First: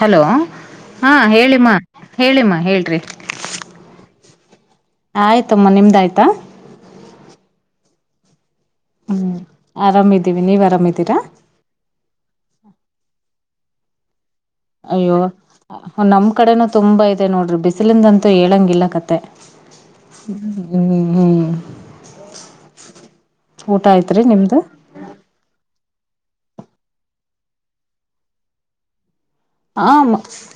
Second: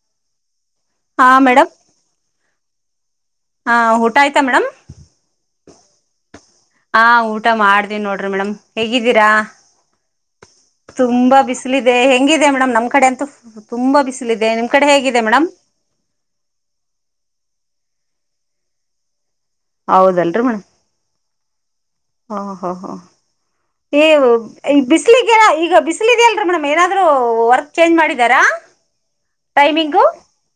Hello ಹಾ ಹೇಳಿಮ್ಮಾ ಹೇಳಿಮ್ಮಾ ಹೇಳ್ರಿ ಹಾ ಊಟ ಆಯ್ತಾ ಮೇಡಮ್ ಆಯ್ತಮ್ಮ ನಿಮ್ದ ಆಯ್ತಾ ಹಾ ಊಟ ಮಾಡ್ದೀನ್ ನೋಡ್ರಿ ಮೇಡಮ್ ಹೇಗಿದ್ದೀರಾ ಹ್ಮ್ ಆರಾಮಿದ್ದೀವಿ ನೀವ್ ಆರಾಮಿದ್ದೀರಾ ತುಂಬಾ ಬಿಸ್ ಬಿಸಿಲ ಇದೆ ಹೆಂಗಿದೆ ಮೇಡಮ್ ನಮ್ ಕಡೆ ಅಂತ ತುಂಬಾ ಬಿಸಿಲ ಇದೆ ನಿಮ ಅಯ್ಯೋ ನಮ್ ಕಡೆನೂ ತುಂಬಾ ಇದೆ ನೋಡ್ರಿ ಬಿಸಿಲಿಂದಂತೂ ಹೇಳಂಗಿಲ್ಲ ಕತೆ ಹೌದಲ್ರಿ ಮೇಡಮ್ ಹ್ಮ್ ಹ್ಮ್ ಓಹೋ ಹೋ ಊಟ ಆಯ್ತ್ರಿ ನಿಮ್ದ ಬಲಿಗೆ ಈಗ ಬಿಸಿಲ ಇದ ಅಲ್ರೀ ಮೇಡಮ್ ಏನಾದ್ರು ವರ್ಕ್ ಚೇಂಜ್ ಮಾಡಿದಾರಾ ಹ ಟೈಮಿಂಗು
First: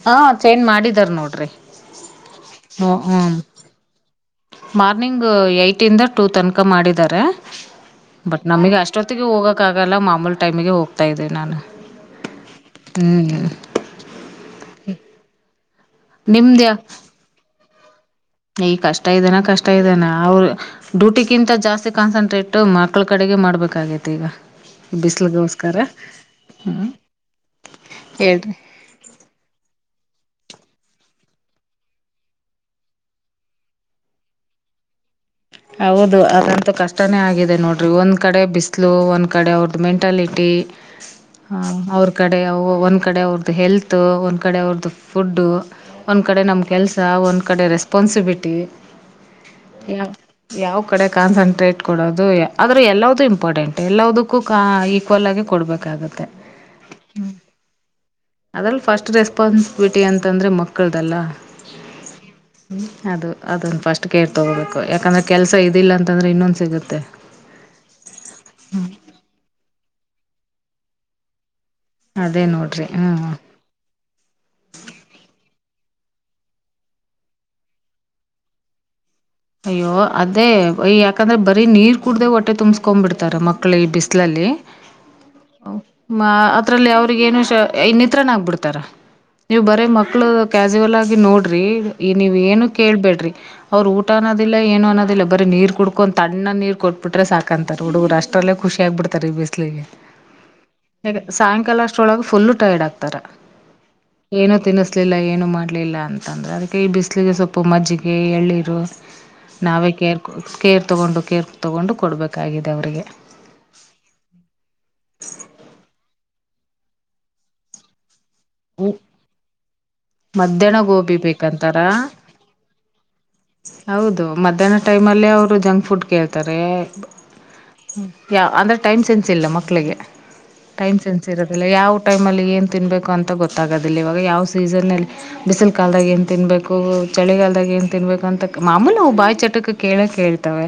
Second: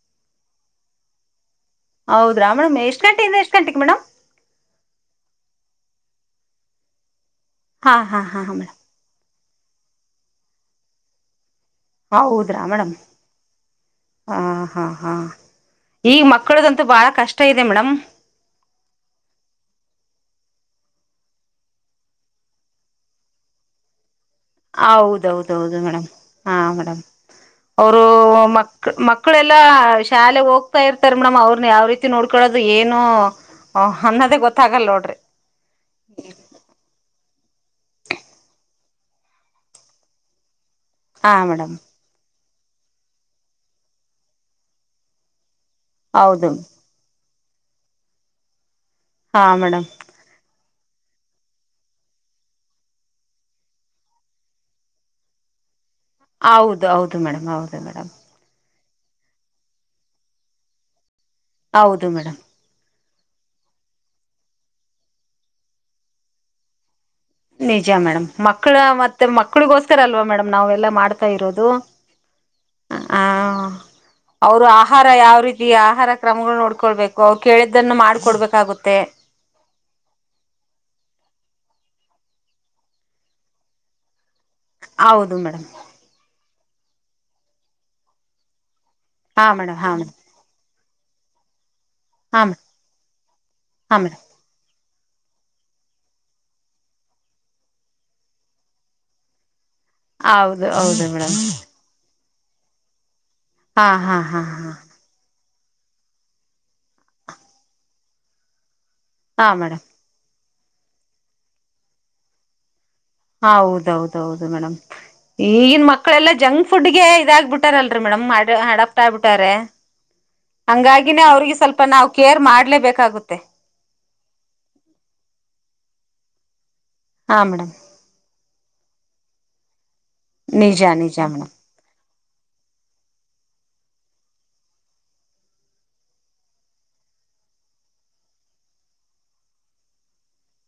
ಹ ಚೇಂಜ್ ಮಾಡಿದಾರ ನೋಡ್ರಿ ಹೌದಾ ಹ್ಮ ಮೇಡ್ಷ್ಟ ಗಂಟೆಯಿಂದ ಹ್ಮ್ ಎಷ್ಟು ಗಂಟೆಗೆ ಮೇಮ್ ಮಾರ್ನಿಂಗ್ ಏಟ್ ಇಂದ ಟು ತನಕ ಮಾಡಿದ್ದಾರೆ ಹಾ ಹಾ ಹಾ ಬಟ್ ಮೇಡಮ್ ನಮಗೆ ಅಷ್ಟ ಅಷ್ಟೊತ್ತಿಗೆ ಹೋಗೋಕ್ಕಾಗಲ್ಲ ಮಾಮೂಲಿ ಟೈಮಿಗೆ ಹೋಗ್ತಾ ಇದ್ದೀಿ ನಾನು ಹ ಹೌದ್ರಾ ಮೇಡಮ್ ಹ್ಮ್ ಹ ಹಾ ಹಾ ಈಗ ನಿಮ್ದ್ಯಾ ಮಕ್ಕಳದಂತೂ ಬಹಳ ಕಷ್ಟ ಇದೆ ಮೇಡಮ್ ಈ ಕಷ್ಟ ಇದಾನ ಕಷ್ಟ ಇದ್ದಾನ ಅವರು ಡ್ಯೂಟಿಗಿಂತ ಜಾಸ್ತಿ ಕಾನ್ಸಂಟ್ರೇಟ್ ಮಕ್ಳ ಕಡೆಗೆ ಮಾಡ್ಬೇಕಾಗೈತಿ ಈಗ ಹೌದೌದೌದು ಬಿಸ್ಲಗೋಸ್ಕರ ಮೇಡ್ ಹಾ ಮೇಡ್ ಅವರು ಹೇಳ್ರಿ ಮ ಮಕ್ಕಳೆಲ್ಲಾ ಶಾಲೆಗೆ ಹೋಗ್ತಾ ಇರ್ತಾರೆ ಮೇಡಮ್ ಅವ್ರನ್ನ ಯಾವ ರೀತಿ ನೋಡ್ಕೊಳೋದು ಏನುೋ ಓಹ್ ಅನ್ನೋದೇ ಗೊತ್ತಾಗಲ್ಲ ನೋಡ್ರಿ ಹೌದು ಅದಂತೂ ಕಷ್ಟನೇ ಆಗಿದೆ ನೋಡ್ರರಿ ಒಂದು ಕಡೆ ಬಿಸಿಲು ಒಂದು ಕಡೆ ಅವ್ರದ್ದು ಮೆಂಟಾಲಿಟಿ ಹಾ ಮೇಡಮ್ ಅವ್ರ ಕಡೆ ಒಂದು ಕಡೆ ಅವ್ರ್ದು ಹೆಲ್ತ್ ಒಂದು ಕಡೆ ಅವ್ರದ್ದು ಫುಡ್ಡು ಒಂದು ಕಡೆ ಹೌದು ನಮ್ಮ ಕೆಲಸ ಒಂದು ಕಡೆ ರೆಸ್ಪಾನ್ಸಿಬಿಲಿಟಿ ಹಾ ಮೇಡಮ್ ಯ ಯಾವ ಕಡೆ ಕಾನ್ಸಂಟ್ರೇಟ್ ಕೊಡೋದು ಆದ್ರೂ ಎಲ್ಲ್ದೂ ಇಂಪಾರ್ಟೆಂಟ್ ಎಲ್ಲದಕ್ಕೂ ಈಕ್ವಲ್ ಆಗಿ ಕೊಡ್ಬೇಕು ಇಾತ ಹೌದು ಹೌದು ಮೇಡಮ್ ಹೌದು ಮೇಡಮ್. ಅದ್ರಲ್ಲಿ ಫಸ್ಟ್ ರೆಸ್ಪಾನ್ಸಿಬಿಲಿಟಿ ಅಂತಂದ್ರೆ ಮಕ್ಕಳ್ದಲ್ಲ. ಹೌದು ಮೇಡಮ್. ಹ್ಮ ಅದು ಅದೊಂದು ಫಸ್ಟ್ ಕೇರ್ ತಗೋಬೇಕು ಯಾಕಂದ್ರೆ ಕೆಲ್ಸ ಇದಿಲ್ಲಾ ಅಂತಂದ್ರೆ ಇನ್ನೊಂದ ಸಿಗುತ್ತೆ. ನಿಜ ಮೇಡಮ್ ಮಕ್ಳ ಮತ್ತೆ ಮಕ್ಕಳಿಗೋಸ್ತರ ಅಲ್ವಾ ಮೇಡಮ್ ನಾವೆಲ್ಲಾ ಮಾಡ್ತಾ ಇರೋದು. ಅದೇ ನೋಡ್ರಿ ಹ್ಮ್ ಅವ್ರು ಆಹಾರ ಯಾವ ರೀತಿ ಆಹಾರ ಕ್ರಮಗಳ ನೋಡ್ಕೊಳ್ಬೇಕು ಅವ್ರು ಕೇಳಿದ್ದನ್ನು ಮಾಡ್ಕೊಡ್ಬೇಕಾಗುತ್ತೆ ಅಯ್ಯೋ ಅದೇಯ ಯಾಕಂದ್ರೆ ಬರೀ ನೀರ್ ಕುೂಡ್ದ ಹೊಟ್ಟೆ ತುಂಬಸ್ಕೊ್ ಬಿಡ್ತಾರೆ ಮಕ್ಳು ಈ ಬಿಸಿ್ಲಲ್ಲಿ ಹೌದು ಮೇಡಮ್ ಅದರಲ್ಲಿ ಅವ್ರಿಗ ಏನು ಇನ್ನತ್ರನ ಆಗ್ಬಿಡ್ತಾರ ಹಾ ನೀವು್ ಮೇಡಮ್ ಬರೇ ಹಾ ಮೇಡಮ್ ಮಕ್ಳು ಕಾಸುವಲ್ ಆಗಿ ನೋಡ್ರಿ ನೀವ ಹಾ ಏನು ಮೇಡಮ್ ಕೇಳ್ಬೇಡ್ರಿ ಅವ್ರ ಹಾ ಊಟ ಮೇಡಮ್ ಅನ್ನದಿಲ್ಲ ಏನು ಅನ್ನೋದಿಲ್ಲ ಬರ ನೀ ಕುಡ್ಕೊಂಡ್ ತಣ್ಣ ನೀರ್ ಕೊಟ್ಬಿಟ್ರೆ ಸಾಕಂತಾರೆ ಹುಡುಗರು ಅಷ್ಟ್ರಲ್ಲ ಖುಷಿ ಆಗ್ಬ ಬಿಡ್ತಾರೆ ಈ ಬ ಹೌದು ಹೌದು ಇಲ ಗ ಮೇಡಮ್ ಸಾಯಂಕಾಲ ಅಷ್ಟೊಳಗ ಫುಲ್ಲು ಟೈರ್ಡ್ ಆಗ್ತಾರ ಹಾ ಹಾ ಹಾ ಏನೋ ಹಾ ತಿನ್ನಿಸತ ಬಿಸಲಿಲ್ಲ ಏನು ಮಾಡಲಿಲ್ಲ ಅಂತಂದರೆ ಅದಕ್ಕೆ ಈ ಬಿಸಿಲಿಗೆ ಸ್ವಲ್ಪ ಮಜ್ಜಿಗೆ ಎಳ್ಳೀರು ಹಾ ಮೇಡಮ್ ನಾವೇ ಕೇರ್ ಕೇರ್ ತೊಗೊಂಡು ಕೇರ್ ತೊಗೊಂಡು ಕೊಡಬೇಕಾಗಿದೆ ಅವರಿಗೆ ಹಾ ಹೌದೌದೌದು ಮೇಡ್ ಈಗಿನ ಮಕ್ಕಳೆಲ್ಲ ಜಂಕ್ ಫುಡ್ ಗೆ ಇದಾಗ್ಬ ಬಿಟ್ಟಾರಲ್ರಿ ಮೇಡಮ್ ಮಾಡ ಅಡಪ್ ಆಗ್ತಾರೆ ಮಧ್ಯಾಹ್ನ ಹಂಗಾಗಿ ಗೋಬಿ ಅವರಿಗೆ ನಾವು ಬೇಕಂತಾರ ಸ್ವಲ್ಪ ಕೇರ್ ಕೇರ್ ಮಾಡ್ಲೆಬೇಕಾಗುತ್ತೆ ಹೌದು ಮಧ್ಯಾಹ್ನ ಟೈಮ್ ಅಲ್ಲೇ ಅವ್ರು ಜಂಕ್ ಫುಡ್ ಕೇಳ್ತಾರೇ ಹಾ ಮೇಡಮ್. ಯಾ ಅಂದ್ರೆ ಟೈಮ್ ಸೆನ್ಸ್ ಇಲ್ಲ ಮಕ್ಕಳಿಗೆ ನಿಜ ಟೈಮ್ ನಿಜ ಸೆನ್ಸ್ ಮೇಡಮ್ ಇರೋದಿಲ್ಲ ಯಾವ ಟೈಮಲ್ಲಿ ಏನು ತಿನ್ಬೇಕು ಅಂತ ಗೊತ್ತಾಗದಿಲ್ಲ ಇವಾಗ ಯಾವ ಸೀಸನಲ್ಲಿ ಬಿಸಿಲ್ ಕಾಲ್ದಾಗ ಏನ್ ತಿನ್ಬೇಕು ಚಳಿಗಾಲ್ದಾಗ ಏನ್ ತಿನ್ಬೇಕು ಅಂತಕ್ ಮಾಮೂಲಿ ಅವು ಬಾಯಿ ಚಟಕ್ಕೆ ಕೇಳೆ ಕೇಳ್ತವೆ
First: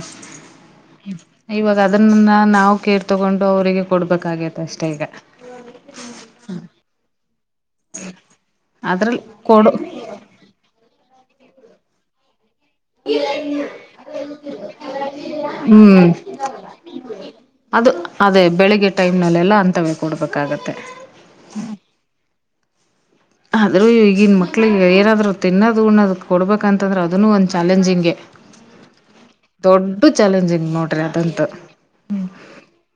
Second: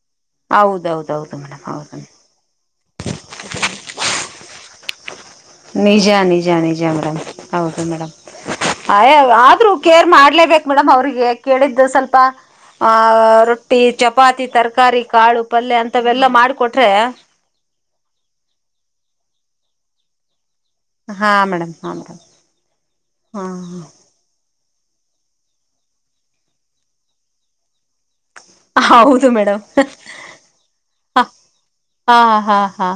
ಹೌದೌದೌದು ಮೇಡಮ್ ಇವಾಗ ಹೌದು ಅದನ್ನನ ನಾವು ಕೇರ್ ತಗೊಂಡು ಅವರಿಗೆ ಕೊಡ್ಬೇಕಾಗ್ಯತ್ತ ಅಷ್ಟೇ ಈಗ ನಿಜ ನಿಜ ನಿಜ ಮೇಡಮ್ ಹೌದು ಮೇಡಮ್ ಅದ್ರಲ್ಲಿ ಆದ್ರೂ ಕೊಡು ಕೇರ್ ಮಾಡ್ಲೆ ಬೇಕ್ ಮೇಡಮ್ ಅವ್ರಿಗೆ ಕೇಳಿದ್ದು ಸ್ವಲ್ಪ ಆ ರೊಟ್ಟಿ ಚಪಾತಿ ತರಕಾರಿ ಕಾಳು ಪಲ್ಯ ಹ್ಞೂ ಅಂತವೆಲ್ಲಾ ಮಾಡಿಕೊಟ್ರೆ ಅದು ಅದೇ ಬೆಳಿಗ್ಗೆ ಟೈಮ್ನಲ್ಲೆಲ್ಲ ಅಂತವೇ ಕೊಡ್ಬೇಕಾಗತ್ತೆ. ಹಾ ಮೇಡಮ್ ಹಾ ಮೇಡಮ್. ಹಾ ಆದ್ರೂ ಈಗಿನ ಮಕ್ಳಿಗೆ ಏನಾದ್ರೂ ತಿನ್ನೋದು ಊಣ್ಣೋದು ಕೊಡ್ ಬೇಕೆಂದ್ರೆ ಅದನ್ನು ಒಂದು ಚಾಲೆಂಜಿಂಗೆ ಹೌದು ಮೇಡಮ್ [inaudible] ದೊಡ್ಡ ಚಾಲೆಂಜಿಂಗ್ ನೋಡ್ರಿ ಹ ಆದಂತು. ಹಾ ಹಾ ಹಾ.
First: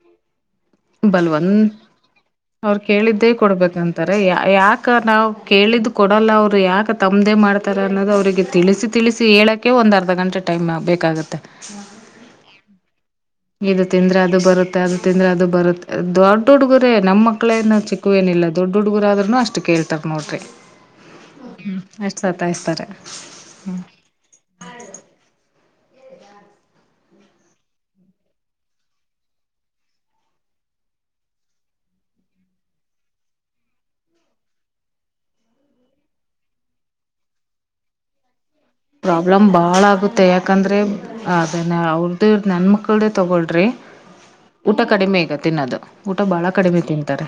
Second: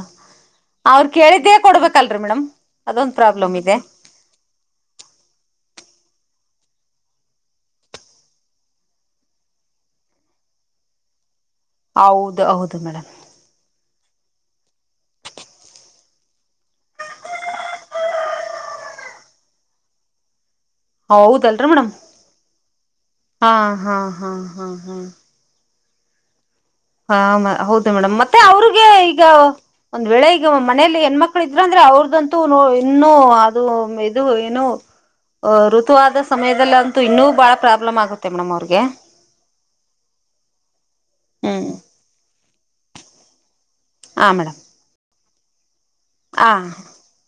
ಅವ್ರ ಬಲ್ವನ್ ಕೇಳಿದ್ದೇ ಕೊಡ್ಬೇಕು ಅಲ್ರಿ ಮೇಡಮ್ ಅದೊಂದು ಪ್ರಾಬ್ಲಮ್ ಇದೆ. ಅರ ಯಾ [unintelligible] ನಾವು ಕೇಳಿದ್ ಕೊಡಲ್ಲ ಅವ್ರು ಯಾಕ ತಮ್ಮದೇ ಮಾಡ್ತಾರ ಅನ್ನೋದು ಅವ್ರರಿಗೆ ತಿಳಿಸಿ ತಿಳಿಸಿ ಹೇಳಕ್ಕೆ ಕೆ ಒಂದ್ ಅರ್ಧ ಗಂಟೆ ಟೈಮ್ ಬೇಕಾಗುತ್ತೆ. ಹೌದ್ ಹೌದು ಮೇಡಮ್. ಇದು ತಿಂದ್ರೆ ಅದು ಬರುತ್ತೆ ಅದು ತಿಂದ್ರೆ ಅದು ಬರುತ್ತೆ ದೊಡ್ಡ ಹುಡ್ಗುರೇ ನಮ್ಮ ಮಕ್ಳೇ ಇನ್ ಚಿಕ್ಕ ಏನಿಲ್ಲ ದೊಡ್ ಹುಡುಗುರಾದ್ರಾನೂ ಅಷ್ಟೇ ಕೇಳ್ತಾರ ನೋಡ್ರಿ ಹೌದಲ್ರಿ ಹ್ಮ ಮೇಡಮ್ ಅಷ್ಟ ಸತ್ತಾಯಿಸ್ತಾರೆ. ಹಾ ಹಾ ಹಾ ಹಾ ಹಾ. ಹಾ ಮಾ ಹೌದು ಮೇಡಮ್ ಮತ್ತೆ ಅವ್ರಿಗೆ ಈಗ ಒಂದ್ ವೇಳೆ ಈಗ ಮನೇಲಿ ಹೆಣ್ಮಕ್ಳ ಇದ್ರ ಅಂದ್ರೆ ಅವ್ರದಂತೂ ಇನ್ನು ಅದು ಇದು ಏನು ಅ ಋತುವಾದ ಸಮಯದಲ್ಲಿ ಅಂತೂ ಇನ್ನೂ ಬಹಳ ಪ್ರಾಬ್ಲಮ್ ಆಗುತ್ತೆ ಮೇಡಮ್ ಅವ್ರಿಗೆ ಪ್ರಾಬ್ಲಮ್ ಭಾಳ ಆಗುತ್ತೆ ಯಾಕಂದ್ರೆ ಅದ ಹ್ಮ್ ಅವ್ರದ್ದು ನನ್ನ ಮಕ್ಕಳದ್ದೆ ತೊಗೊಳ್ರಿ ಹಾ ಮೇಡಮ್ ಊಟ ಕಡಿಮೆ ಈಗ ತಿನ್ನೋದು ಊಟ ಬಾಳ ಹಾ ಕಡಿಮೆ ತಿಂತಾರೆ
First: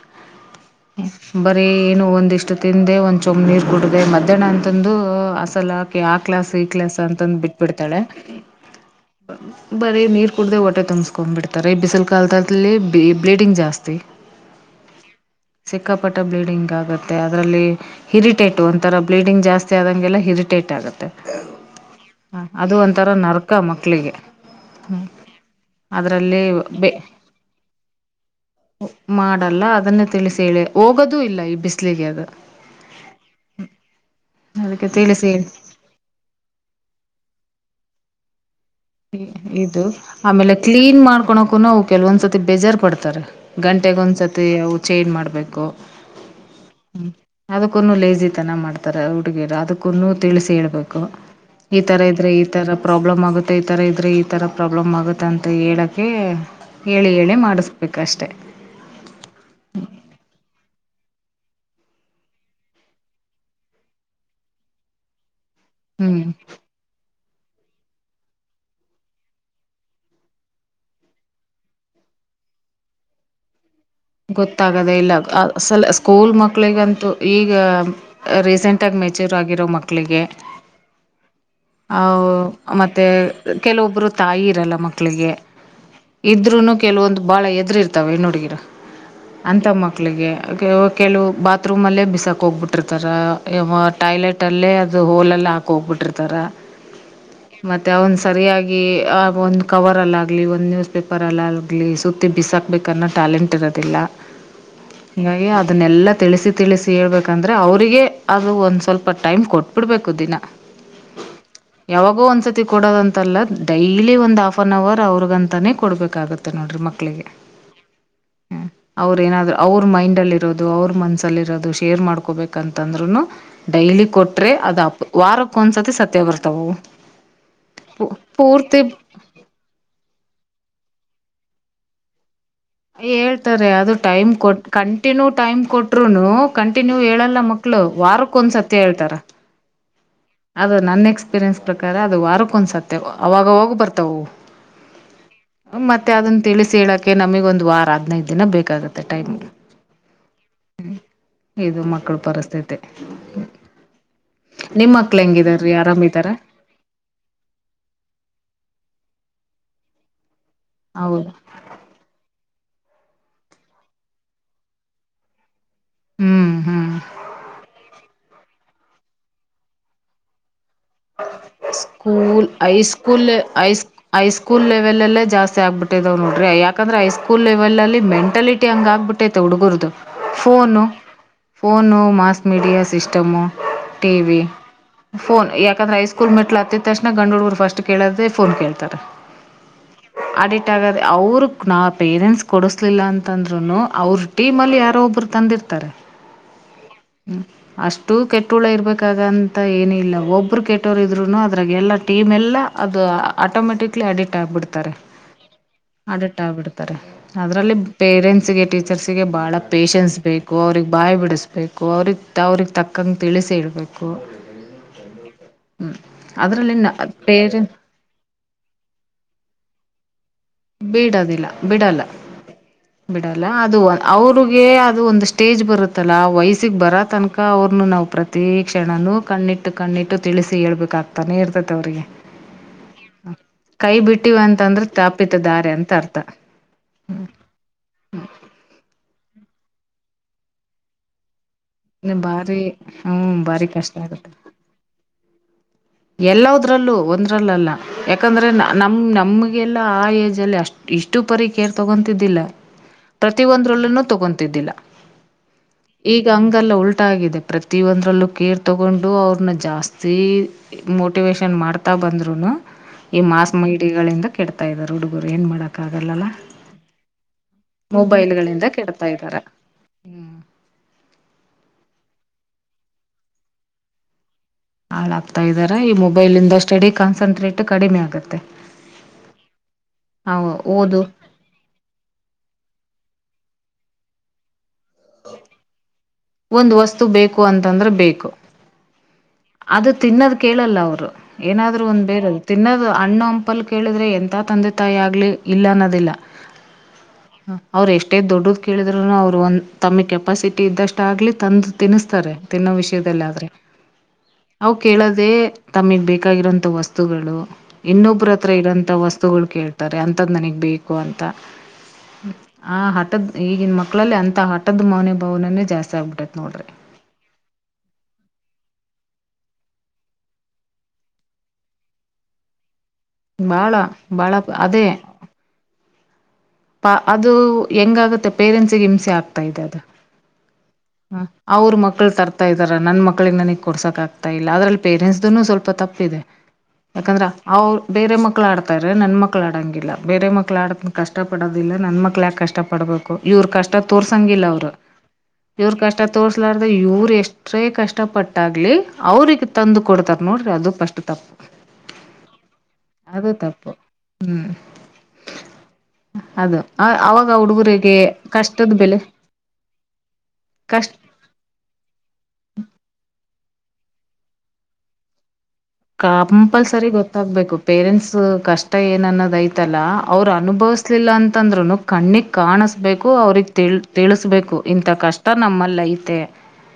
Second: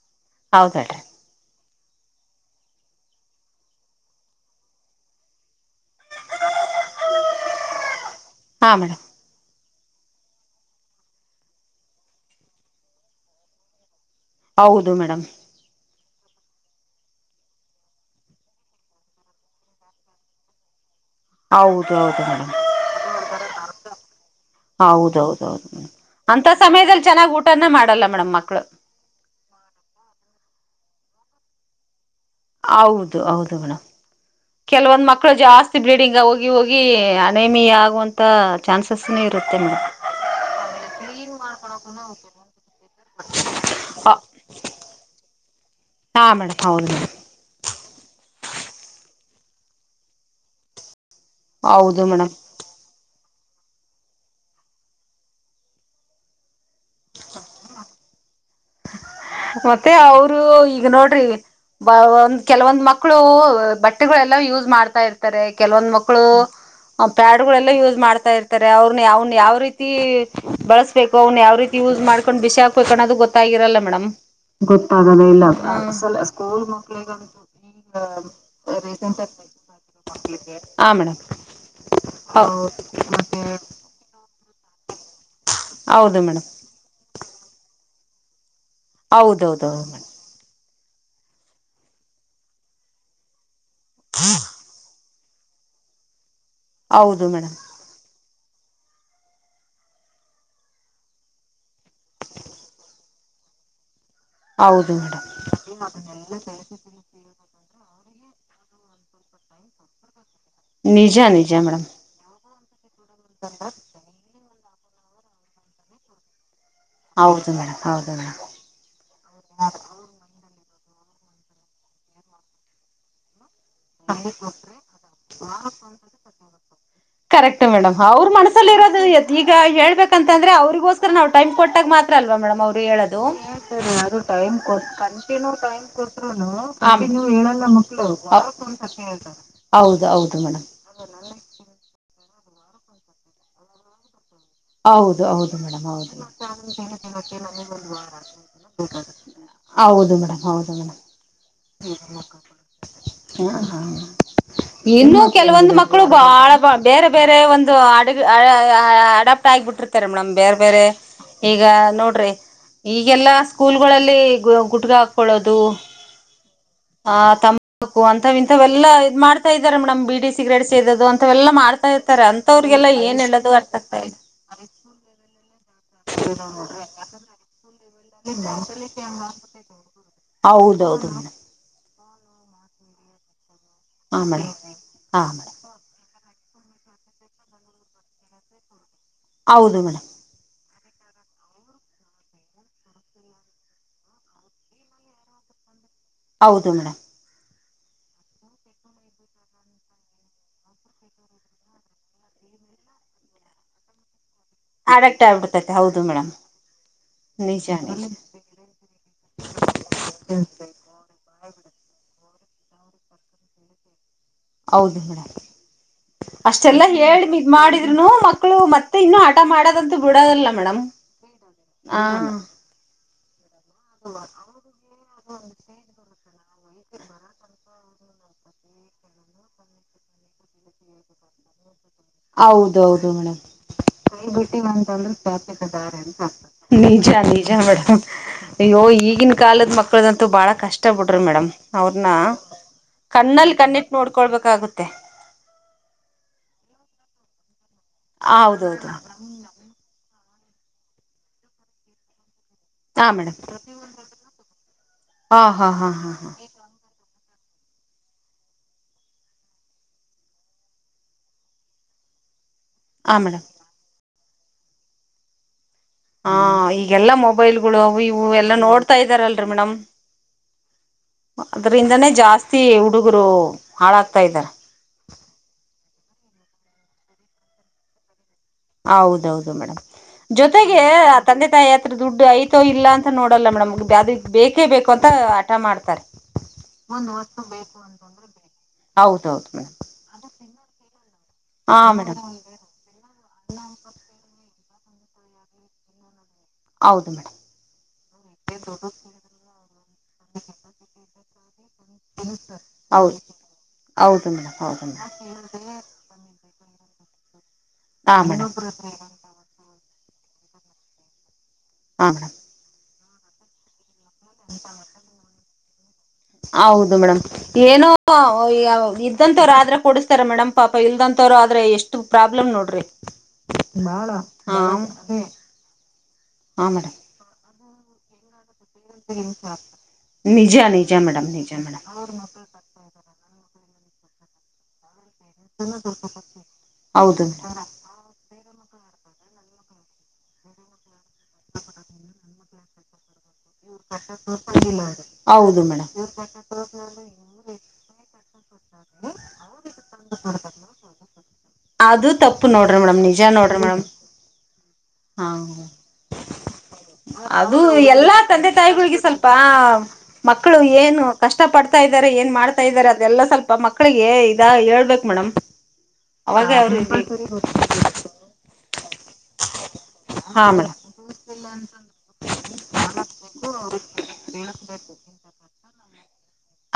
ಹೌದು ಹೇಳ್ರಿ ಬರೀ ಏನು ಒಂದಿಷ್ಟು ತಿಂದೆ ಒಂದ್ ಚೊಂಬ್ ನೀರು ಕುಡಿದೆ ಮಧ್ಯಾಹ್ನ ಅಂತಂದು ಹಸಲ್ ಹಾಕಿ ಹಾಕ ಕ್ಲಾಸ್ ಈ ಕ್ಲಾಸ್ ಅಂತಂದು ಬಿಟ್ಬ ಬಿಡ್ತಾಳೆ ಹಾ ಮೇಡಮ್. ಬ [unintelligible] ಬರೀ ನೀರ್ ಕುಡ್ದೆ ಹೊಟ್ಟೆ ತುಂಬ್ಸೊಕೊಂಡ್ ಬಿಡ್ತಾರೆ ಬಿಸಿಲು ಕಾಲದಲ್ಲಿ ಬ್ಲೀಡಿಂಗ್ ಜಾಸ್ತಿ ಹೌದು ಮೇಡಮ್. ಸಿಕ್ಕಾಪಟ್ಟೆ ಬ್ಲೀಡಿಂಗ್ ಆಗುತ್ತೆ ಅದರಲ್ಲಿ ಹಿರಿಟೇಟು ಒಂಥರ ಬ್ಲೀಡಿಂಗ್ ಜಾಸ್ತಿ ಆದಂಗೆಲ್ಲ ಹಿರಿಟೇಟ್ ಆಗುತ್ತೆ. ಹೌದು ಹೌದು ಮೇಡಮ್ [unintelligible] ಅದು ಒಂಥರ ನರ್ಕ ಮಕ್ಳಿಗೆ. ಹೌದೌದೌದು ಮೇಡಮ್ ಅಂತ ಬೆ ಸಮಯದಲ್ಲಿ ಚೆನ್ನಾಗ್ ಊಟನೆ ಮಾಡಲ್ಲ ಮೇಡಮ್ ಮಕ್ಳು. ಮಾಡಲ್ಲ ಅದನ್ನ ತಿಳಿಸಿ ಹೇಳೆ ಹೋಗದೂ ಇಲ್ಲ ಈ ಬಿಸಲಿಗೆ ಅದ ಹೌದು ಹೌದು ಮೇಡಮ್ ಅದಕ್ಕೆ ಕೆಲವೊಂದ್ ತಿಳಿಸಿ ಮಕ್ಕಳು ಹೇಳಿ ಜಾಸ್ತಿ ಬ್ಲೀಡಿಂಗ್ ಹೋಗಿ ಹೋಗಿ ಅನೇಮಿಯಾ ಆಗುವಂಥ ಚಾನ್ಸಸ್ನೂ ಇರುತ್ತೆ ಇದು ಮೇಡಮ್. ಆಮೇಲೆ ಕ್ಲೀನ್ ಮಾಡ್ಕೊಳಕು ಅವು ಕೆಲವೊಂದ್ಸತಿ ಬೇಜಾರ್ ಪಡ್ತಾರೆ. ಗಂಟೆಗ ಒಂದ್ಸತಿ ಅವು ಚೈಜ್ ಮಾಡ್ಬೇಕು ಹಾ ಮೇಡಮ್ ಹೌದು ಮೇಡಂ ಅದಕ್ಕೂನ್ನ ಲೇಸಿತನ ಮಾಡ್ತಾರೆ ಹುಡುಗಿಯರು ಅದಕ್ಕೂನ್ನ ತಿಳಿಸಿ ಹೇಳ್ಬೇಕು ಈ ತರ ಹೌದು ಇದ್ರೆ ಮೇಡಮ್ ಈ ತರ ಪ್ರಾಬ್ಲಮ್ ಆಗುತ್ತೆ ಮತ್ತು ಈ ಥರ ಇದ್ದರೆ ಈ ಥರ ಪ್ರಾಬ್ಲಮ್ ಆಗುತ್ತೆ ಅಂತ ಹೇಳೋಕ್ಕೆ ಹೇಳಿ ಹೇಳಿ ಮಾಡಿಸ್ಬೇಕಷ್ಟೆ ಮತ್ತೆ ಅವರು ಈಗ ನೋಡ್ರಿ ಬ ಒಂದ್ ಕೆಲವೊಂದ್ ಮಕ್ಕಳು ಬಟ್ಟೆಗಳೆಲ್ಲ ಯೂಸ್ ಮಾಡ್ತಾ ಇರ್ತಾರೆ ಾರೆ ಕೆಲವೊಂದ್ ಮಕ್ಕಳು ಹ್ಞೂ ಪ್ಯಾಡ್ಗಳೆಲ್ಲ ಯೂಸ್ ಮಾಡ್ತಾ ಇರ್ತಾರೆ ಅವ್ರನ್ನ ಯಾವನ್ನ ಯಾವ ರೀತಿ ಬಳಸ್ ಬೇಕು್ ಯಾವ ರೀತಿ ಯೂಸ್ ಮಾಡ್ೊಂಡು ಬಿಸಿ ಹಾಕ್ಬೇಕು ಅನ್ನದು ಗೊತ್ತಾಗಿರಲ್ಲ ಮೇಡಂ ಗೊತ್ತಾಗದೇ ಇಲ್ಲ ಸಲ ಸ್ಕೂಲ್ ಮಕ್ಳಿಗಂತೂ ಈಗ ರೀಸೆಂಟಾಗಿ ಮೆಚ್ಯೂರ್ ಆಗಿರೋ ಮಕ್ಕಳಿಗೆ ಹಾ ಮೇಡಮ್ ಆ್ ಹೌ ಮತ್ತೆ ಕೆಲವೊಬ್ರು ತಾಯಿ ಇರಲ್ಲ ಮಕ್ಕಳಿಗೆ ಹೌದು ಮೇಡಮ್ ಇದ್ರೂ ಕೆಲವೊಂದು ಬಹಳ ಎದು್ರ ಇರ್ತಾವವೆ ಹೆಣ್ಣುಹುಡ್ಗಿರು ಅಂಥ ಹೌದೌದೌದು ಮೇಡಮ್ ಮಕ್ಕಳಿಗೆ ಕೆಲವು ಬಾತ್ರೂಮಲ್ಲೇ ಬಿಸಾಕ ಹೋಗ್ಬಿಟ್ಟಿರ್ತಾರ ಟಾಯ್ಲೆಟಲ್ಲೇ ಅದು ಹೋಲಲ್ಲಿ ಹಾಕೋಗ್ಬಿಟ್ಟಿರ್ತಾರೆ ಹೌದು ಮೇಡಮ್ ಮತ್ತೆ ಅವನ್ ಸರಿಯಾಗಿ ಆ ಒಂದು ಕವರ್ ಅಲ್ಲ ಆಗಲಿ ಒಂದು ನ್ಯೂಸ್ ಪೇಪರ್ಲ್ಲ ಆಗಲಿ ಸುತ್ತ ಬಿಸಾಕ್ಬೇಕನ್ನ ಟಾಲೆಂಟ್ ಿರದಿಲ್ಲ ಹೌದು ಮೇಡಮ್ ಹೀಾಗಿ ಅದನ್ನೆಲ್ಲಾ ತಿಳಿಸಿ ತಿಳಿಸಿ ಹೇಳ್ಬೇಕಂದ್ರೆ ಅವರಿಗೆ ಅದು ಒಂದು ಸ್ವಲ್ಪ ಟೈಮ್ ಕೊಟ್ಬಿಡ್ಬೇಕು ದಿನ ನಿಜಾ ನಿಜಾ ಮೇಡಮ್ ಒಂದಸತಿ ಕೊಡೋದಂತಲ್ಲ ಡೈಲಿ ಒಂದ್ ಹಾಫ್ ಅನ್ ಅವರ್ ಅವ್ರಗಂತಾನೇ ಕೊಡ್ಬೇಕಾಗತ್ತೆ ನೋಡ್ರಿ ಮಕ್ ಹೌದು ಮೇಡಮ್ ಹೌದು ಮೇಡಮ್ ಹ ಅವ್ರ ಏನಾದ್ರು ಅವ್ರ ಮೈಂಡ್ ಅಲ್ಲಿ ಇರೋದು ಅವ್ರ ಮನಸಲ್ಲಿ ಇರೋದು ಶೇರ್ ಮಾಡ್ಕೋಬೇಕಂತಂದ್ರುನು ಡೈಲಿ ಕೊಟ್ರೆ ಅದಪ್ ವಾರಕ್ಕ ಒಂದ್ಸತಿ ಸತ್ಯ ಬರ್ತಾವವು ಕರೆಕ್ಟ್ ಮೇಡಮ್ ಅವ್ರ ಮನಸಲ್ಲಿ ಇರೋದು ಈಗ ಹೇಳ್ಬೇಕಂತಂದ್ರೆ ಅವ್ರಿಗೋಸ್ಕರ ನಾವು ಟೈಮ್ ಕೊಟ್ಟಾಗ ಮಾತ್ರ ಅಲ್ವಾೇಡಮ್ ಅವ್ರು ಹೇಳದು ಹೇಳ್ತಾರೆ ಅದು ಟೈಮ್ ಕೊಟ್ಟು ಕೊಟ್ಟರುನು ಕಂಟಿನ್ಯೂ ಟೈಮ್ ಕೊಟ್ರೂ ಕೊಟ್ರನು ಹಾ ಮೇಡಂ ಹೇಳಲ್ಲ ಮಕ್ಳು ವಾರಕ್ಕ ಒನ್ಸ ಹೌದು ಹೌದು ಮೇಡಮ್ ನನ್ನ ಎಕ್ಸ್ಪೀರಿಯೆನ್ಸ್ ಪ್ರಕಾರ ಅದು ವಾರಕ್ಕ ಒಂದಸತ್ತೆ ಅವಾಗ ಹೋಗ್ ಬರ್ತಾವವು ಹೌದು ಹೌದು ಮೇಡಮ್ ಹೌದು ತಿಳಿಸಿ ಹೇಳೋಕ್ಕೆ ನಮಗೊಂದು ವಾರ ಹದಿನೈದು ದಿನ ಬೇಕಾಗುತ್ತೆ ಟೈಮು ಹೌದು ಮೇಡಮ್ ಹೌದು ಮೇಡಮ್ ಇದು ಮಕ್ಕಳ ಪರಿಸ್ಥಿತಿ ಹ ಹಾ ನಿಮ್ಮ [inaudible] ಮಕ್ಳು ಇನ್ನು ಹೆಂಗಿದಾರೆ ಕೆಲವೊಂದು ರೀ ಮಕ್ಕಳು ಆರಾಮಿದ್ದಾರಾ ಬಾಳ ಬೇರೆ ಬೇರೆ ಒಂದು ಅಡು ಅಡಾಪ್ಟ್ ಆಗಿಬಿಟ್ಟಿರ್ತಾರೆ ಮೇಡಮ್ ಬೇರೆ ಬೇರೆ ಹೌದು ಈಗ ನೋಡ್ರಿ ಈಗೆಲ್ಲಾ ಸ್ಕೂಲ್ಗಳಲ್ಲಿ ಗುಟ್ಕ ಹಾಕೊಳ್ಳೋದು ಹ್ಮ್ ಹ್ಮ್ ಹ ತಮ್ಮಾಕು ಅಂತ ಇಂಥವೆಲ್ಲಾ ಇದ್ ಮಾಡ್ತಾ ಇದಾರೆ ಮೇಡಮ್ ಬಿಡಿ ಸಿಗ್ರೇಟ್ ಸೇದೋದು ಅಂತವೆಲ್ಲಾ ಮಾಡ್ತಾ ಇತಾರೆ ಸ್ಕೂಲ್ ಅಂತವ್ರಗೆಲ್ಲ ಏನ್ ಹೇಳೋ ಅರ್ಥ ಆಗ್ತಾ ಇಲ್ಲ ಸ್ಕೂಲ್ ಲೆವೆಲ್ಲ್ಲ ಜಾಸ್ತಿ ಆಗ್ಬಿಟ್ಟಿದಾವ ನೋಡ್ರ ಯಾಕಂದ್ರ ಹಐ ಸ್ಕೂಲ್ ಲೆವೆಲ್ ಅಲ್ಲಿ ಮೆಂಟಾಲಿಟಿ ಹಂಗ ಆಗ್ಬಿಟ್ಟೈತೆ ಹುಗುರ್ದು ಫೋನು ಹೌದೌದು madam phone mass media system T ಹಾ ವಿ ಮೇಡಮ್ ಹಾ ಫೋನ್ ಮೇಡಮ್ ಯ ಯಾಕಂದ್ರ ಐ ಸ್ಕೂಲ್ ಮೆಟ್ಲ ಹತ್ತ ತಣ ಗಂಡುಗರು ಫಸ್ಟ್ ಕೇಳದ ಫೋನ್ ಕೇತಾರೆ ಹೌದು ಮೇಡಮ್ ಅಡಿಟ್ ಆಗದೆ ಅವ್ರ ನಾ ಪೇರೆಂಟ್ಸ್ ಕೊಡಿಸ್ಲಿಲ್ಲ ಅಂತಂದ್ರು ಅವರು ಟೀಮಲ್ಲಿ ಯಾರೋ ಒಬ್ರು ತಂದಿರ್ತಾರೆ ಹೌದು ಮೇಡಮ್ ಹ್ಮ ಅಷ್ಟು ಕೆಟ್ಟೋಳ ಇರ್ಬೇಕಾಗಂತ ಏನಿಲ್ಲ ಒಬ್ಬ ಕ್ರಿಕೆಟೋರು ಇದ್ರುೂ ಅದ್ರಾಗ ಎಲ್ಲ ಟೀಮ್ ಎಲ್ಲ ಅದು ಆಟೋಮೆಟಿಕ್ಲಿ ಅಡಿಟ್ ಆಗ್ಿಬಿಡ್ತೆ ಎಡಿಟ್ ಆಗ್ಬಿಡ್ತಾರೆ ಎಡಿಟ್ ಆಗ್ಬಿಡ್ತಾರೆ ಅದ್ರಲ್ಲಿ ನಿಜ ಪೇರೆಂಟ್ಸ್ಗೆ ಟೀಚರ್ಸ್ಗೆ ಬಹಳ ಪೇೇಶನ್ಸ್ ಬೇಕು ಅವ್ರಗ್ ಬಾಯ್ ಬಿಡಿಸ್ಬೇಕು ಅವ್ರಿಗೆ ಅವ್ರಿಗೆ ತಕ್ಕಂ ತಿಳಿಸಿ ಇಡಬೇಕು ಹೌದು ಮೇಡಮ್ ಅದರಲ್ಲಿ ಅಷ್ಟೆಲ್ಲಾ ನ ಹೇಳಿ ಮ ಪೇರೆಂಟ್ ಮಾಡ ಮಕ್ಕಳು ಮತ್ತೆ ಇನ್ನುೂ ಆಟ ಮಾಡೋದಂತೂ ಬಿಡೋದಲ್ಲ ಮೇಡಮ್ ಬಿಡಲ್ಲ ಅದು ಅವ್ರಿಗೆ ಅದು ಒಂದು ಸ್ಟೇಜ್ ಬರುತ್ತಲ್ಲ ವಯಸ್ಸಿಗೆ ಬರ ತನ್ಕ ಅವ್ರನು ನಾವು ಪ್ರತಿ ಕ್ಷಣನುೂ ಕಣ್ಣಿಟ್ಟು ಕಣ್ಣಿಟ್ಟು ತಿಳಿಸಿ ಹೇಳ್ಬೇಕಾಗ್ತಾನೆ ಇರ್ತತಿ ಅವ್ರಿಗೆ ಹೌದ ಹೌದು ಮೇಡಮ್ ಬಿಟ್ಟೀ ಅಂತಂದ್ರ ಅಂತ ತಾಪಿತ ದಾರಿ ಅಂತ ಅರ್ಥ ನಿಜ ಜ ಮೇಡಮ್ ಅಯ್ಯೋ ಈಗಿನ ಕಾಲದ ಮಕ್ಳದಂತೂ ಬಹಳ ಕಷ್ಟ ಬಿಡ್ರಿ ಮೇಡಮ್ ಅವ್ರನ್ನ ಬಾರಿ ಹ್ಮ್ ಕಣ್ಣಲ್ಲಿ ಬಾರಿ ಕಣ್ಣಿಟ್ಟ ಕಷ್ಟ ಆಗುತ್ತೆ ನೋಡ್ಕೊಳ್ಬೇಕಾಗುತ್ತೆ ಎಲ್ಲದ್ರಲ್ಲೂ ಒಂದ್ರಲ್ಲಲ್ಲ ಹ ಯಾಕಂದ್ರೆ ಹೌದೌದು ನಮ್ ನಮ ಲ್ಲಾ ಆ ಏಜ್ ಅಲ್ಲಿ ಅಷ್ಟ್ ಇಷ್ಟು ಪರಿ ಕೇರ್ ತಗೊತಿದ್ದಿಲ್ಲ ಹಾ ಮೇಡಮ್ ಪ್ರತಿಯ ಒಂದ್ರಲ್ಲನುೂ ತಗೊತಿದ್ದಿಲ್ಲ ಹಾ ಹಾ ಹಾ ಹಾ ಈಗ ಹಾ ಹಂಗಲ್ಲ ಉಲ್ಟ ಆಗಿದೆ ಪ್ರತಿಿಯ ಒಂದ್ರಲ್ಲೂ ಕೇರ್ ತಗೊಂಡು ಅವ್ರನ್ನ ಜಾಸ್ತಿ ಮೋಟಿವೇಶನ್ ಮಾಡ್ತಾ ಬಂದ್ರುನು ಹಾ ಈ ಮೇಡಮ್ ಮಾಸ್ ಇಿಡಿಗಳಿಂದ ಕೆಡ್ತಾ ಇದ್ದಾರೆ ಹುಡುಗರು ಏನ್ ಮಾಡ ಹಾ ಈಗೆಲ್ಲಾ ಮೊಬೈಲ್ಗಳುವು ಇವು ಎಲ್ಲಾ ಮೊಬೈಲ್ಗಳಿಂದ ನೋಡ್ತಾ ಕೆಡ್ತಾ ಇದಾರೆ ಇದ್ದಾರಲ್ರಿ ಮೇಡಮ್ ಅದರಿಿಂದಾನೇ ಜಾಸ್ತಿ ಹುಡುಗರು ಹಾಳಾಗ್ತಾ ಇದಾರೆ ಹಾಳಾಗ್ತಾ ಇದಾರ ಈ ಮೊಬೈಲ್ಂದ ಸ್ಟಡಿ ಕಾನ್ಸನ್ಟ್ರೇಟ್ ಕಡಿಮೆ ಆಗತ್ತೆ ಹೌದೌದು ಮೇಡಮ್ ಜೊತೆಗೆ ಓದು ತಂದೆ ತಾಯಿ ಹತ್ರ ದುಡ್ಡು ಯತ ಇಲ್ಲ ಅಂತ ನೋಡಲ್ಲ ಮೇಡಮ್ ಬೇಕ ಬೇಕುಂತ ಆಟ ಮಾಡ್ತ್ರೆ ಒಂದು ವಸ್ತು ಬೇಕು ಅಂತಂದ್ರೆ ಬೇಕು ಹೌದ ಹೌದು ಮೇಡಮ್ ಅದು ತಿನ್ನೋದು ಕೇಳಲ್ಲ ಅವ್ರು ಹಾ ಏನಾದ್ರು ಒಂದ್ ಮೇಡಮ್ ಬೇರೆ ತಿನ್ನೋದು ಅಣ್ಣು ಹಂಪಲ್ ಕೇಳಿದ್ರೆ ಎಂಥ ತಂದೆ ತಾಯಿ ಆಗಲಿ ಇಲ್ಲ ಅನ್ನೋದಿಲ್ಲ ಹೌದು ಮೇಡಮ್ ಅವ್ರು ಎಷ್ಟೇ ದೊಡ್ಡದ ಕೇಳಿದ್ೂನು ಅವ್ರು ಒಂದ ತಮಗ್ ಕೆಪಾಸಿಟಿ ಇದ್ದಷ್ಟ ಆಗ್ಲಿ ತಂದು ತಿನ್ನಿಸ್ತಾರೆ ತಿನ್ನೋ ಹೌದು ವಿಷಯದಲ್ಲ ಆದ್ರೆ ಹೌದು ಮೇಡಮ್ ಅವು ಹೌದು ಮೇಡಮ್ ಕೇಳೋದೆೇ ತಮಗ್ ಬೇಕಾಗಿರಂತಥ ವಸ್ತುಗಳು ಹಾಂ ಇನ್ನೊಬ್ಬರ ಹತ್ರ ಮೇಡಮ್ ಇರಂತಥ ವಸ್ತುಗಳು ಕೇತಾರೆ ಅಂತದ ನನಗ್ ಬೇಕು ಅಂತ ಹಾಂ ಮೇಡಮ್ ಆ ಹದ ಈಗಿನ ಮಕ್ಕಳಲ್ಲಿ ಅಥ ಆಟದ ಮಾೌನೆ ಬ ಭಾವನೇ ಜಸ್ ಆಗ್ಬಿಟ್ಟೈತೆ ನೋಡ್ರರಿ ಹೌದು ಮೇಡಮ್ ಏನೋ ಇದ್ದಂವ್ರು ಆದ್ರೆ ಕೊಡಿಸ್ತಾರ ಮೇಡ್ ಪಾಪ ಇಲ್ದಂವ್ರು ಆದ್ರೆ ಎಷ್ಟು ಪ್ರಾಬ್ಲಮ್ ನೋಡ್ರಿ ಭಾಳ ಬಾಳ ಭಾಳ ಹ ಅದೇ ಮೇಡ್ ಪಾ ಅದು ಹೆಂಗಾಗುತ್ತೆ. ಪೇರೆಂಟ್ಸ್ ಗೆ ಹಿಂಸೆ ಆಗ್ತಾ ಇದೆ....... ನಿಜ ನಿಜ ಮೇಡಮ್ ನಿಜ ಅವ್ರ ಮೇಡಮ್ ಮಕ್ಕಳು ತರ್ತಾ ಇದ ನನ್ ಮಕ್ಳಿಗೆ ನನಗ್ ಕೊಡ್ಸಕಕ್ ಆತಾ ಇಲ್ಲ ಅದ್ರಲ್ಲಿ ಪೇರೆಂಟ್ಸ್. ಅನ್ನು ಸ್ವಲ್ಪ ತಪ್ಪಿದೆ ಹೌದು ಯಾಕಂದ್ರೆ ಅವ. ಮೇಡಮ್ ಬೇರೆ ಮಕ್ಳು ಆಡ್ತಾರೆ ನನ್ ಮಕ್ಳ ಆಡಂಗಿಲ್ಲ ಬೇರೆ ಮಕ್ಳ ಆಡದ ಕಷ್ಟ ಪಡೋದಿಲ್ಲ ನನ್ ಮಕ್ಳ ಯಾಕೆ ಕಷ್ಟ ಪಡ್ಬೇಕು ಇವ್ರ ಕಷ್ಟ ತೋರ್ಸಂಗಿಲ್ಲ ಅವರು.. ಹೌದು ಇವ್ರ ಮೇಡಮ್ ಕಷ್ಟ ತೋಸ್ಲಾರ್ದ ಇವ್ರು ಎಷ್ಟೇ ಕಷ್ಟ ಪಟ್ಟಾಗ್ಲಿ ಅವ್ರಿಗೆ ತಂದು ಕೊಡ್ತಾರ ನೋಡ್ರಿ ಅದು ಪಸ್ಟ್. ಉ ತಪ್ಪ ಅದು ತಪ್ಪು ನೋಡ್ರಿ ಮೇಡಂ ನಿಜ ನೋಡ್ರಿ ಮೇಡಂ ಹ್ಮ್ ಹಾ ಹ್ಮ್.. ಅದು ಅವಾಗ ಅದು ಹುಡುಗರಿಗೆ ಎಲ್ಲಾ ತಂದೆ ಕಷ್ಟದ ಬೆಲೆ ತಾಯಿಗಳಿಗೆ ಸ್ವಲ್ಪ ಮಕ್ಕಳು ಏನು. ಕಷ್ಟ ಪಡ್ತಾ ಇದ್ದಾರೆ ಏನ್ ಮಾಡ್ತಾ ಇದಾರೆ ಅದೆಲ್ಲ ಸ್ವಲ್ಪ ಮಕ್ಕಳಿಗೆ ಇದ ಹೇಳ್ಬೇಕು ಮೇಡಮ್. ಕ ಅವಾಗ ಕಂಪಲ್ಸರಿ ಅವ್ರಿಗೆ ಗೊತ್ತಾಗ್ಬೇಕು ಪೇರೆಂಟ್ಸ್ ಕಷ್ಟ ಏನ್ನ್ನೋದ ಐತಲ್ಲ. ಅವರು ಹಾ ಮೇಡಮ್ ಅನುಭವಿಸ್ಲಿಲ್ಲ ಅಂತಂದ್ರುನು ಕಣ್ಣಿಗೆ ಕಾಣಿಸಬೇಕು ಅವ್ರಿಗೆ ತಿ ತಿಳಿಸಬೇಕು ಇಂಥ ಕಷ್ಟ. ತ್ತ ನಮ್ಮಲ್ಲಿ ಐತೆ.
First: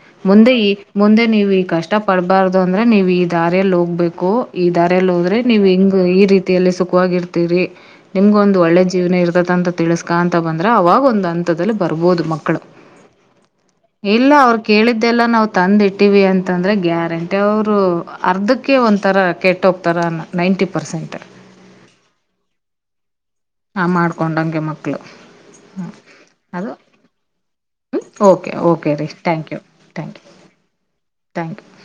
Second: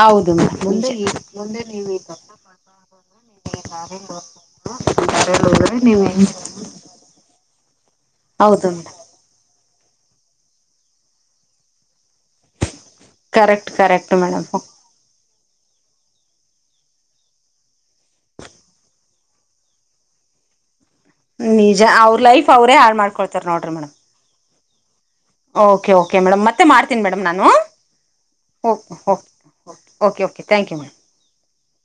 ಹೌದು ಮುಂದೆ ಈ ಮೇಡಮ್ ನಿಜ ಮುಂದೆ ನೀವ್ ಈ ಕಷ್ಟ ಪಡ್ಬಾರ್ದು ಅಂದ್ರೆ ನೀವ್ ಈ ದಾರಿಯಲ್ಲಿ ಹೋಗ. ಹಬೇಕು ಈ ದಾರ ಎಲ್ಲಿ ಹೋದ್ರೆ ನೀವ್ ಹೆಂಗ ಈ ರೀತಿಯಲ್ಲಿ ಸುಖವಾಗಿರ್ತೀರಿ. ನಿಮ್ಗೊಂದು ಹೌದು ಒಳ್ಳೆ ಮೇಡಮ್ ಜೀವನ ಇರತ ಅಂತ ತಿಳಿಸಸ್ಕಾಂತ ಬಂದ್ರೆ ಅವಾಗ ಒಂದು ಹಂತದಲ್ಲಿ ಬರ್ಬೋದು ಮಕ್ಕಳು. ಕರೆಕ್ಟ್ ಕರೆಕ್ಟ್ ಇಲ್ಲ ಮೇಡಮ್ ಅವ್ರು ಕೇಳಿದ್ದೆಲ್ಲ ನಾವು. ತಂದಿಟ್ಟಿವ ಅಂತಂದ್ರೆ ಗ್ಯಾರಂಟಿ ಅವರು ಅರ್ಧಕ್. ಅದಕಕ್ಕೆ ಒಂಥರ ಕೆಟ್ಟೋಗ್ತಾರೆ ನೈಂಟಿ ಪರ್ಸೆಂಟ್. ನಿಜ ಅವ್ರ ಲೈಫ್ ಅವ್ರೇ ಹಾಳ್ ಮಾಡ್ಕೊಳ್ತಾರೆ. ನೋಡ್ರಿ ಹಾ ಮೇಡಮ್ ಮಾಡ್ಕೊಂಡಂಗೆ ಮಕ್ಕಳು. ಹ್ಞೂ ಓಕೆ ಓಕೆ ಮೇಡಮ್ ಮತ್ತೆ ಅದು ಮಾಡ್ತನಿ ಮೇಡಮ್ ನಾನು. ಓಕೆ ಕ ಓಕೆ ರೀ okay okay thank you ma'am. Thank you. [inaudible]